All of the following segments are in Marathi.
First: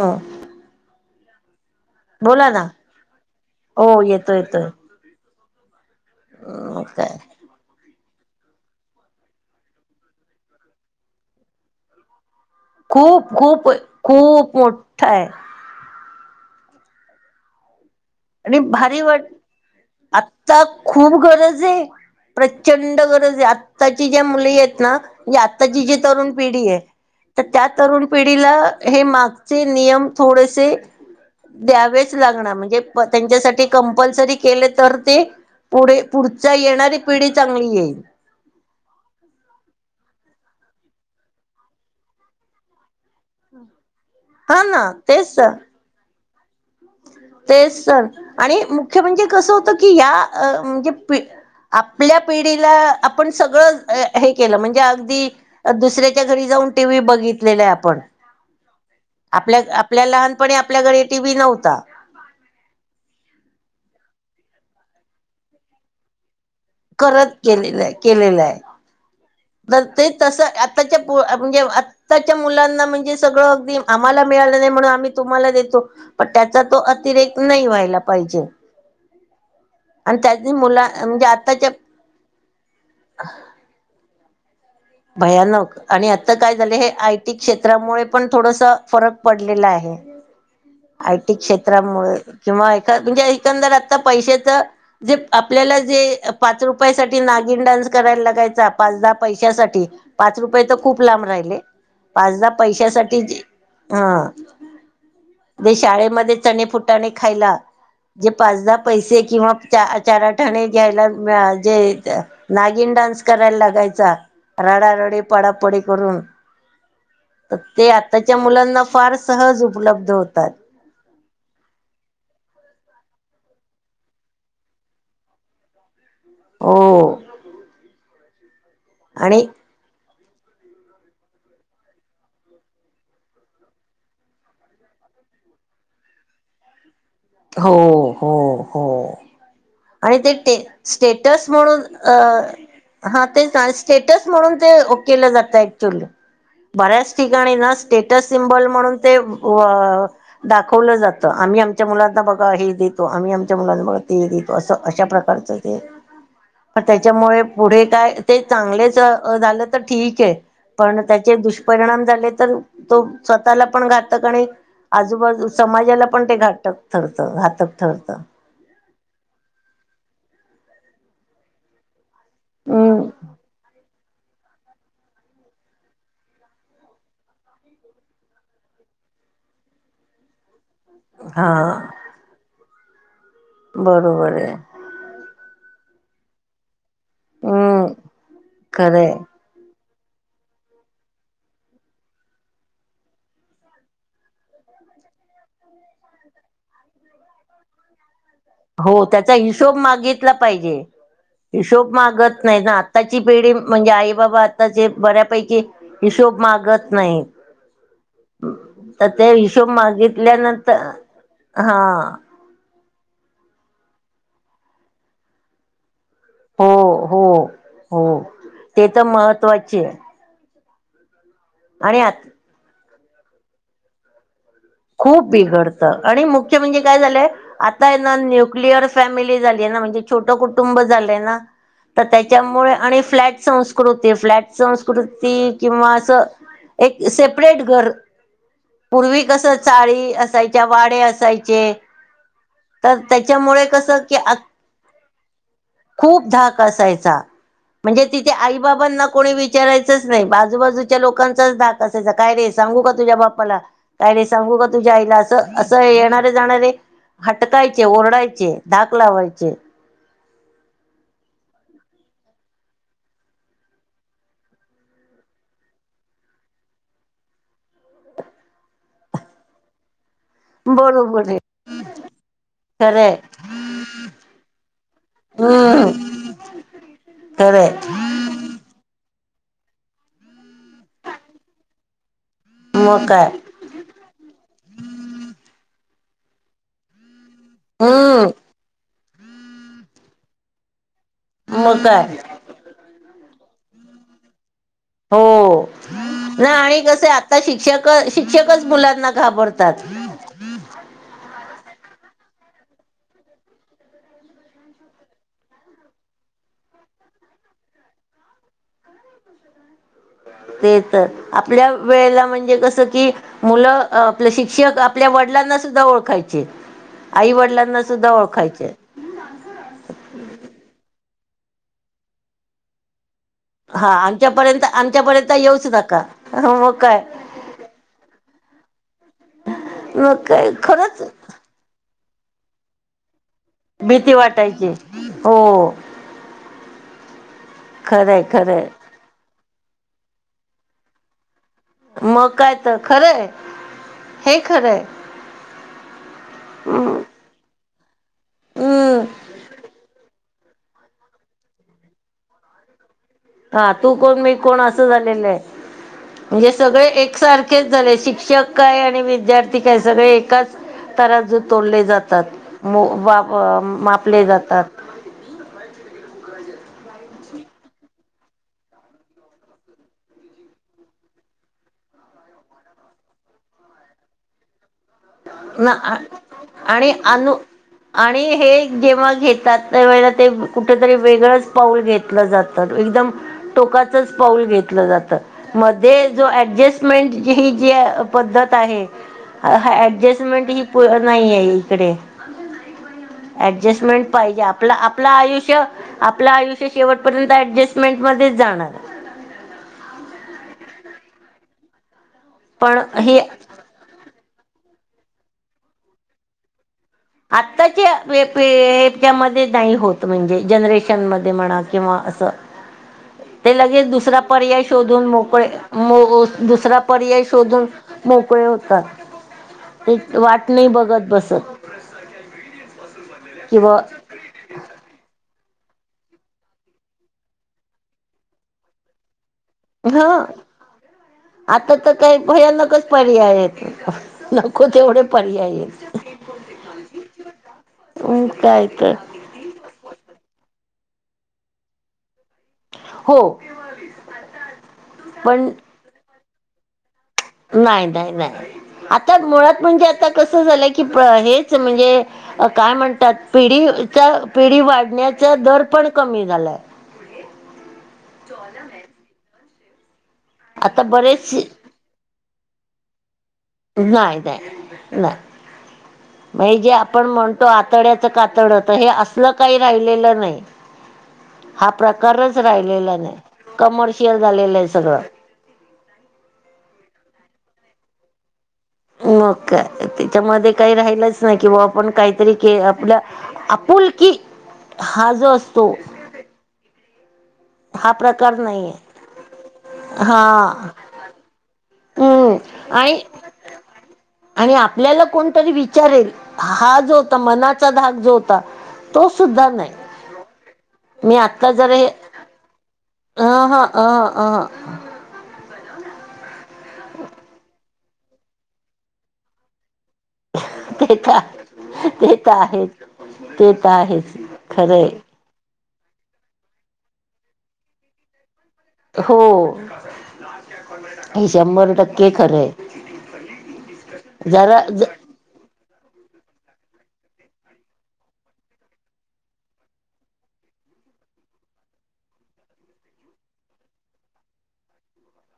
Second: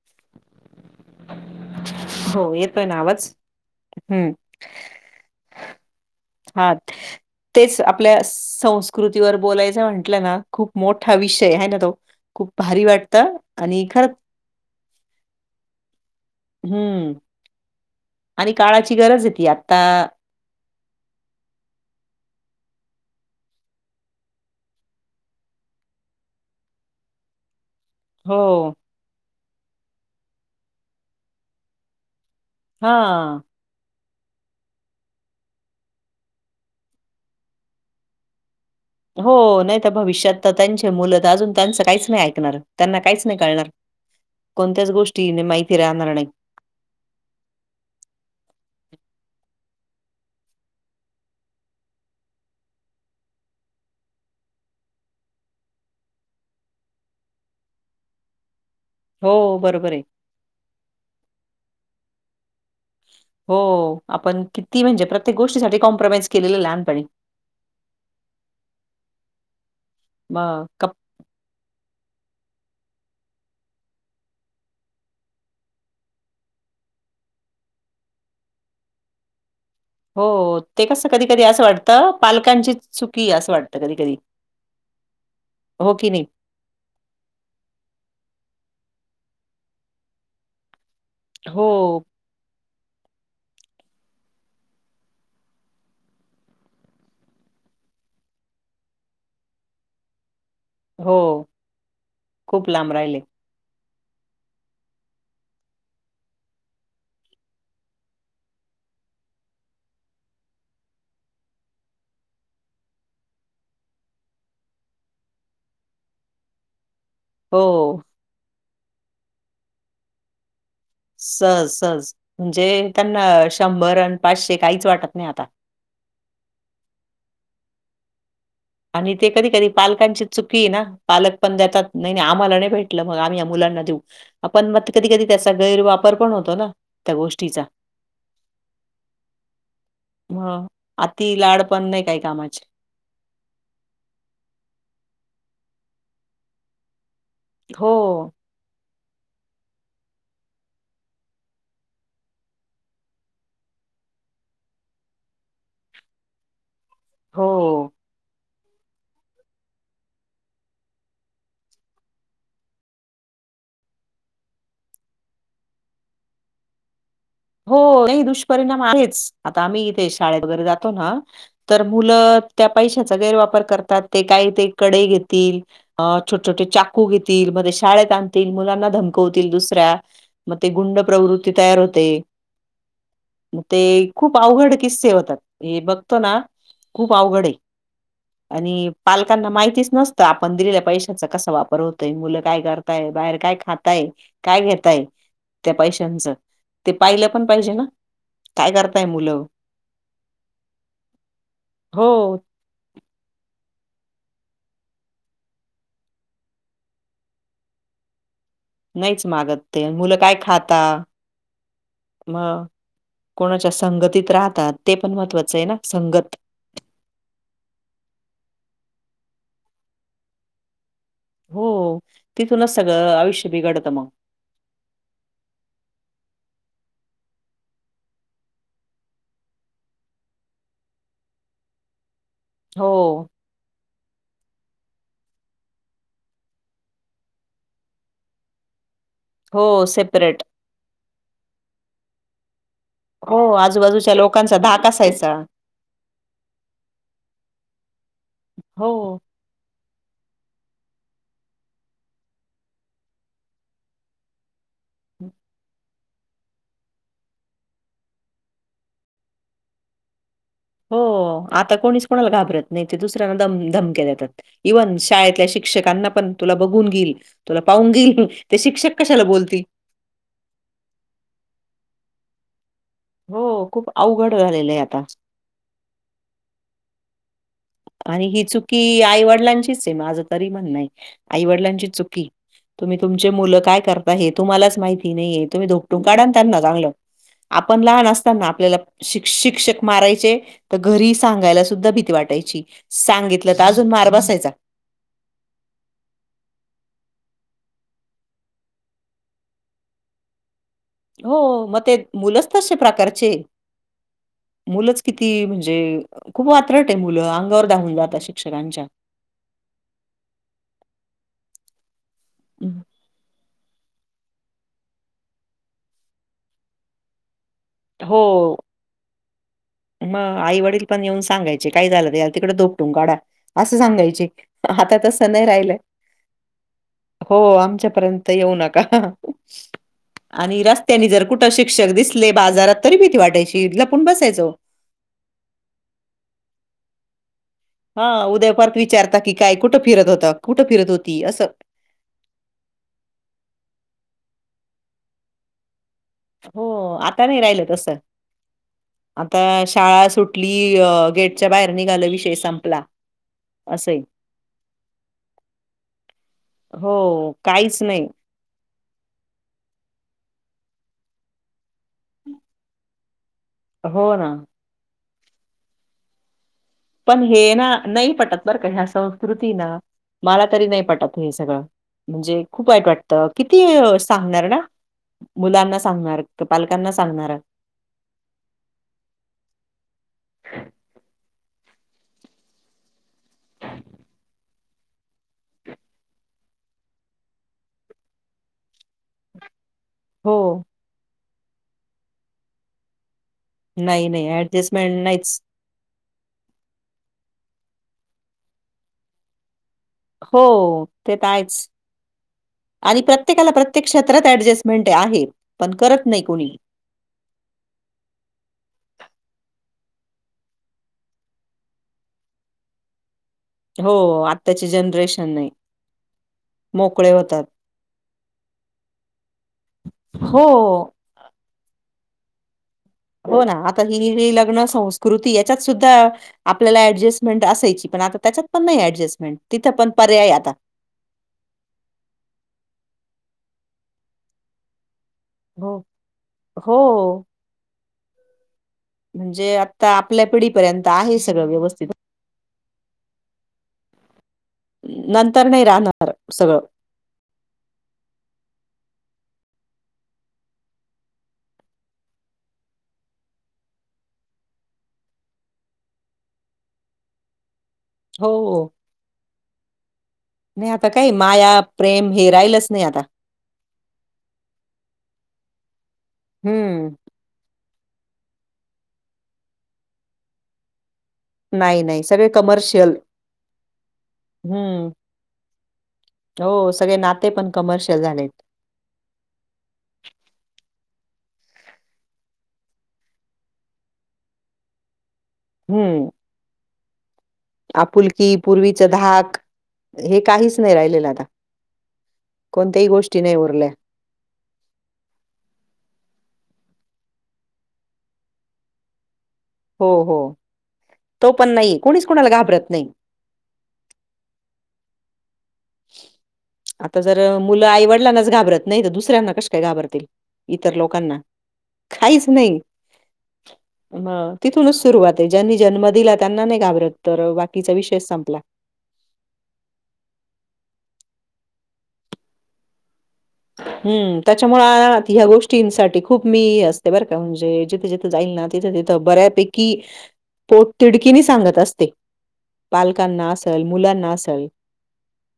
हां. हो येतोय ना आवाज? हो येतो हम्म. येतोय हा अ ते काय तेच आपल्या संस्कृतीवर बोलायचं म्हटलं ना, खूप मोठा विषय आहे ना तो खूप भारी खूप वाटतं खूप आणि खरं खूप मोठा आहे हम्म आणि काळाची भारी वाट गरज आहे ती आता आता खूप गरज आहे. प्रचंड गरज आहे. आत्ताची ज्या मुली आहेत ना म्हणजे आत्ताची जी तरुण पिढी आहे, तर त्या तरुण हो पिढीला- हे मागचे नियम थोडेसे द्यावेच लागणार म्हणजे हा त्यांच्यासाठी कंपलसरी केले तर ते पुढे पुढच्या येणारी पिढी चांगली येईल. हो नाही तर भविष्यात तर त्यांचे मुलं तर अजून, त्यांचं काहीच नाही ऐकणार त्यांना काहीच-ंं नाही कळणार हा कोणत्याच ना गोष्टी तेच तर माहिती राहणार नाहीत. तेच सण आणि मुख्य म्हणजे कसं होतं की, या ह म्हणजे पि - आपल्या पिढीला आपण सगळं हे केलं म्हणजे अगदी- दुसऱ्याच्या घरी जाऊन टीव्ही बघितलेला आहे आपण हो आपल्या बरोबर आहे आपल्या लहानपणी आपल्या घरी टी व्ही नव्हता. हो आपण किती? म्हणजे प्रत्येक गोष्टीसाठी कॉम्प्रोमाइज केलेल लहान. करत केलेलं हाय, केलेलं हाय, तर ते तस मग आताच्या पो म्हणजे आत्ताच्या मुलांना म्हणजे सगळं अगदी, आम्हाला मिळालं नाही म्हणून आम्ही तुम्हाला देतो. पण त्याचा तो अतिरेक नाही व्हायला पाहिजे. [inaudible] आणि हो त्यानी हो ते मुला कसं म्हणजे कधी कधी असं आताच्या वाटतं, पालकांची चुकी असं वाटतं कधी कधी. भयानक हो आणि की नाही आता काय झालय, हे आयटी क्षेत्रामुळे पण थोडस फरक पडलेला आहे. आयटी हो क्षेत्रामुळे किंवा ए म्हणजे एकंदर आता पैशाच जे आपल्याला जे पाच रुपया साठी नागिन डान्स करायला लागायचा, पाच दहा पैशासाठी पाच रुपये तर खूप हो लांब राहिले. पाचदा खूप लांब राहिले पैशासाठी हा ते शाळेमध्ये चणे, फुटाणे खायला जे पाचदाहा पैसे किंवा चारआठाणे घ्यायला जे नागिन डान्स कराय लागायचा रडारडी, पडापडी करून तर ते हो आताच्या मुलांना फार सहज उपलब्ध होतात. सज सज म्हणजे त्यांना शंभर आणि पाचशे काहीच वाटत नाही आता. हो. आणि ते कधी कधी पालकांचीच चुकी हाय ना, पालक पण देतात. नाही आम्हाला नाही भेटलं, मग आम्ही या मुलांना देऊ. आपण मग कधी कधी त्याचा गैरवापर पण होतो ना. त्या गोष्टीचा हो हो हो. आणि ते टे मग अति स्टेटस लाड म्हणून पण नाही अ काही कामाचे हा ते स्टेटस म्हणून ते ओ केलं जातं ऍक्च्युअली. बऱ्याच ठिकाणी ना हो स्टेटस सिमबॉल म्हणून ते व दाखवल जात. आम्ही आमच्या मुलांचे आता बघा हे देतो. आम्ही आमच्या मुलांना बघा ते देतो. असं अशा प्रकारचं ते पण त्याच्यामुळे पुढे हो काय? ते चांगलेच झालं तर ठीक हाय पण त्याचे दुष्परिणाम झाले तर, तो स्वतःला पण घातक आणि आजूबाजू समाजाला पण ते घातक ठरतं, घातक ठरतं. परिणाम आहेच. आता आम्ही इथे शाळेत वगैरे जातो ना तर मुलं त्या हम्म पैशाचा गैरवापर करतात. ते काही ते कडे घेतील अ छोटे छोटे चाकू घेतील, म ते शाळेत आणतील, मुलांना धमकवतील दुसऱ्या मग ते गुंड प्रवृत्ती तयार हा होते. मग ते बरोबर खूप आहे. अवघड किस्से होतात. हे बघतो ना. खूप अवघड ये हम्म आणि खरंय पालकांना माहितीच नसते. तर आपण दिलेल्या पैशाचा कसा वापर होतोय? मुलं काय करताय? बाहेर काय खाताय काय घेतायत त्या पैशांचं? पाहिल पण पाहिजे ना. काय करताय हो त्याचा मुलं? हिशोब मागितला पाहिजे. हिशोब हो मागत नाही ना आताची पिढी म्हणजे आई - बाबा आताचे, बऱ्यापैकी हिशोब मागत नाही. तर नाहीच ते मागत हिशोब ते मुलं मागितल्यानंतर हा. म कोणाच्या संगतीत राहतात, ते पण महत्त्वाचं आहे ना. संगत. हो हो हो. ते तर महत्त्वाची ये. हो आणि आत तिथूनच सगळं आयुष्य बिघडतं मग. खूप बिघडत आणि मुख्य म्हणजे काय झालंय? आताय ना न्युक्लियर फॅमिली झाली आहे ना. म्हणजे छोट कुटुंब झालय ना. तर त्याच्यामुळे, हो, आणि फ्लॅट संस् संस्कृती, फ्लॅट संस्कृती किंवा अस एक सेपरेट घर पूर्वी कस हो चाळी सेपरेट. असायच्या. वाडे असायचे. तर हो त्याच्यामुळे कसं आजूबाजूच्या की लोकांचा धाक असायचा. खूप धाक असायचा. म्हणजे तिथे आई हो. बाबांना कोणी विच विचारायच नाही. आजूबाजूच्या लोकांचाच धाक असायचा. काय रे सांगू का तुझ्या बापाला. काय रे, सांगू का तुझ्या आईला. अस अस येणारे जाणारे हटकायचे, ओरडायचे, धाक लावायचे. हो आता कोणीच कोणाला घाबरत नाही. ते दुसऱ्यांना दम धमक्या देतात. इव्हन शाळेतल्या शिक्षकांना पण, तुला बघून घेईल. तुला पाहून घेईन. ते शिक्षक कशाला बोलतील. बरोबर आहे. खरंय हो, खूप अवघड झालेल आहे आता. [unintelligible] आणि ही चुकी आईवडिलांचीच आहे. माझ तरी म्हणण आहे. आईवडिलांची चुकी आहे. तुम्ही, मग काय तुमचे मुल काय करता हे तुम्हालाच माहिती नाहीये. तुम्ही धोकटून काढा ना त्यांना चांगल. आपण लहान असताना हम्म आपल्याला शिक शिक्षक मारायचे. तर घरी सांगायला मग सुद्धा भीती काय वाटायची. सांगितल तर अजून मार बसायचा. हो, नाही आणि कस आता, शिक्षक शिक्षकच मुलांना घाबरतात. हो मग ते मुलच तशे प्रकारचेये. मुलच किती म्हणजे, खूप वात्रट आहे मुल. अंगावर धावून जाता शिक्षकांच्या. ते तर, आपल्या वेळेला म्हणजे कस हं. कि मुल आपले शिक्षक आपल्या वडिलांना सुद्धा ओळखायचे. आई वडिलांना सुद्धा हो ओळखायचे मग आई वडील पण येऊन सांगायचे. काही झाल तर याला तिकडे धोपटून काढा. अस हा सांगायचे. आमच्यापर्यंत आता तस आमच्यापर्यंत नाही येऊच राहिलय. नका मग काय हो, आमच्या पर्यंत येऊ नका. मग काय आणि खरंच रस्त्यानी जर कुठ शिक्षक दिसले बाजारात तरी भीती वाटायची. लपून भीती बसायचो. वाटायची हो हा खरंय उद्या खरंय परत विचारता की काय, कुठ फिरत होता? कुठ फिरत होती? अस. मग काय तर खरय. हे खरय. हो, आता नाही राहिल तस. हम्म आता शाळा सुट ली, गेटच्या बाहेर निघाल विषय संपला. हा तू असंय. कोण. मी कोण. अस झालेल आहे. म्हणजे सगळे हो. एकसारखेच काहीच झाले. नाही. शिक्षक काय आणि विद्यार्थी काय सगळे एकाच तराजुत तोलले जातात. मो वा हो मापले ना. जातात. [unintelligible] पण हे ना नाही पटत बर का. ह्या संस्कृती ना मला तरी नाही पटत हे सगळ. म्हणजे खूप वाईट वाटत. किती सांगणार ना. ना मुलांना सांगणार. का, पालकांना आणि अनु सांगणार. आणि, हे जेव्हा घेतात त्या वेळेला ते कुठेतरी वेगळच पाऊल घेत जात, एकदम टोकाचच पाऊल घेतल जात. मध्ये जो ऍडजेस्टमेंट ही जी पद्धत आहे हो. ऍडजस्टमेंट हि नाही आहे इकडे. नाही, ऍडजस्टमेंट नाही पाहिजे आपल, ॲडजस्टमेंट आपलं नाहीच. आयुष्यं. आपलं आयुष्य शेवटपर्यंत ऍडजस्टमेंटमध्येच जाणार. हो ते तर आहेच, पण आणि हे प्रत्येकाला प्रत्य प्रत्येक क्षेत्रात ऍडजस्टमेंट आहे, पण करत नाही कोणी. आत्ताच्या हेच्यामध्ये नाही होत म्हणजे, जनरेशन मध्ये म्हणा किंवा असं. [inaudible] ते लगेच दुसरा पर्याय आत्ताची शोधून जनरेशन मोकळे, नाही. दुसरा मोकळे पर्याय होतात. शोधून. मोकळे होतात ते, वाट नाही हो. बघत बसत. हो ना किंवा आता ही, लग्न संस्कृती यांच्यात सुद्धा. आपल्याला ऍडजस्टमेंट असायची, पण आता त्यांच्यात पण नाही ऍडजस्टमेंट. हं.. आता तर काही भयानकच पर्याय आहेत, नको तेवढे. हो. पर्यायेत हो काय तर. म्हणजे, आता आपल्या पिढीपर्यंत आहे सगळं व्यवस्थित. हो. नंतर पण नाही राहणार सगळं. नाही नाही नाही आता मुळात म्हणजे, आता कसं झालंय की हेच म्हणजे. अ काय म्हणतात, पिढीचा पिढी वाढण्याचा दर पण कमी झालाय. हो, नाही आता काही माया. प्रेम हे राहिलंच नाही आता. नाही नाही नाही मग, हे जे हम्म. आपण म्हण आतड्याच कातड तर हे, असलं काही राहिलेलं नाही. हा नाही, नाही सगळे प्रकारच कमर्शियल राहिलेला नाही, कमर्शियल झालेला हम्म. सगळं. हो सगळे नाते पण, कमरशेल झालेत. मग काय तेच्यामध्ये काही राहिलंच नाही की बुवा, आपण काहीतरी के आपल्या. आपुलकी हा जो अस हम्म. हा आपुलकी प्रकार नाही आहे पूर्वीचं धाक हे, हा काहीच नाही राहिलेलं आता. हम्म कोणत्याही आणि गोष्टी नाही उरल्या. आणि आपल्याला कोणतरी विचारेल, हा जो होता मनाचा धाग जो होता. तो सुद्धा नाही. हो हो तो पण नाहीे, कोणीच कोणाला घाबरत नाही. अह अं अह. आता जर मुलं आईवडिलांनाच घाबरत नाही तर, दुसऱ्यांना कशी काय घाबरतील. इतर ते लोकांना, तर ते काहीच तर नाही आहेच ते तर आहेच मग तिथूनच खरंय सुरुवात. ते ज्यांनी जन्म दिला त्यांना नाही घाबरत, तर बाकीचा विषयाचं संपला. हो, हे शंभर टक्के खरंय. हम्म जरा त्यांच्यामुळे ज आ ह्या गोष्टींनसाठी खूप मी असते बरं का, म्हणजे जिथे जिथे जाईल ना तिथं तिथं बऱ्यापैकी. पोटतिडकीनी सांगत असते, पालकांना असलं मुलांना असलं.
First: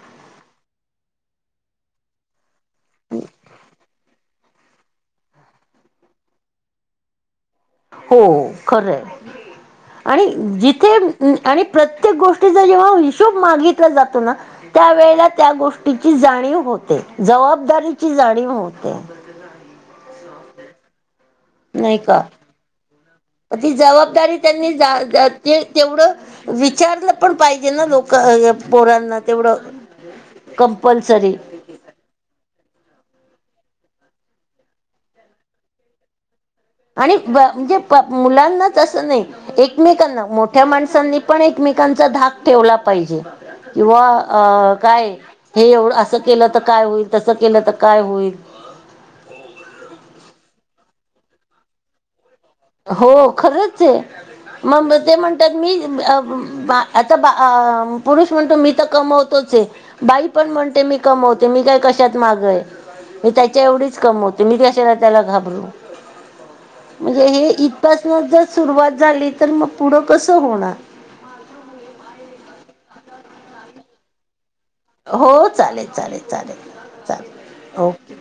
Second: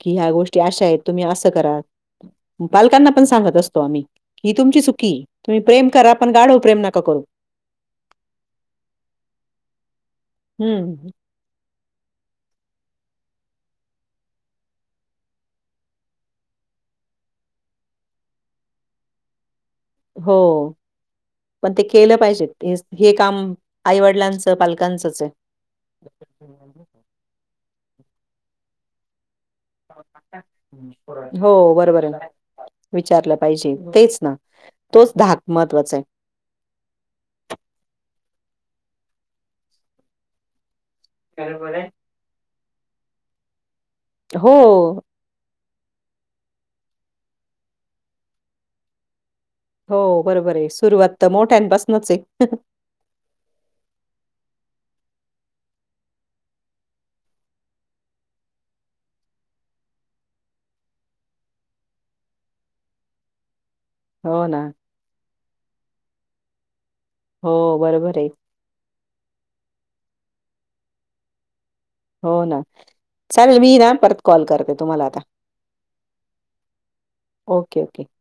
की ह्या गोष्टी अशा आहेत, तुम्ही असं करा. पालकांना पण सांगत असतो आम्ही, ही तुमची चुकी तुम्ही प्रेम करा आपण गाढव प्रेम नका करू. हो खरं आहे. आणि जिथे, हं, आणि प्रत्येक गोष्टीचा जेव्हा हिशोब मागितला जातोना. त्या वेळेला त्या गोष्टीची जाणीव होते, जबाबदारीची जाणीव होते. हो. पण ते नाही केलं का पाहिजेत हेच हे काम आईवडिलांचं पालकांचंच आहे. ते तेवढं विचारलं पण पाहिजेल ना लोक पोरांना तेवढं कंपल्सरी हो बरोबर आहे. विचारलं पाहिजे तेच ना तोच धाक महत्त्वाचा आहे. आणि ब म्हणजे मुलांना तसं नाही एकमेकांना मोठ्या माणसांनी पण आहे. एकमेकांचा धाक ठेवला पाहिजे किंवा हो, अ काय हे एवढं असं केलं तर काय होईल तसं केलं तर काय होईल हो बरोबर आहे सुरुवात मोठ्यान पासनच आहे. हो खरंच आहे मंग ते म्हणत्यात मी अ बा आता बा पुरुष म्हणतो मी तर कमवतोच आहे बाई पण म्हणते मी कमवते मी काय कशात माग आहे मी त्याच्या एवढी च कमावते हो मी ना. कशाला त्याला घाबरू म्हणजे हे हो, इतकं बरोबर असं आहे. ज सुरुवात झाली तर मग पुढं कसं होणार. हो ना चालेल मी ना परत कॉल करते तुम्हाला आता हो चालेल चालेल चालेल चालेल ओके ओके.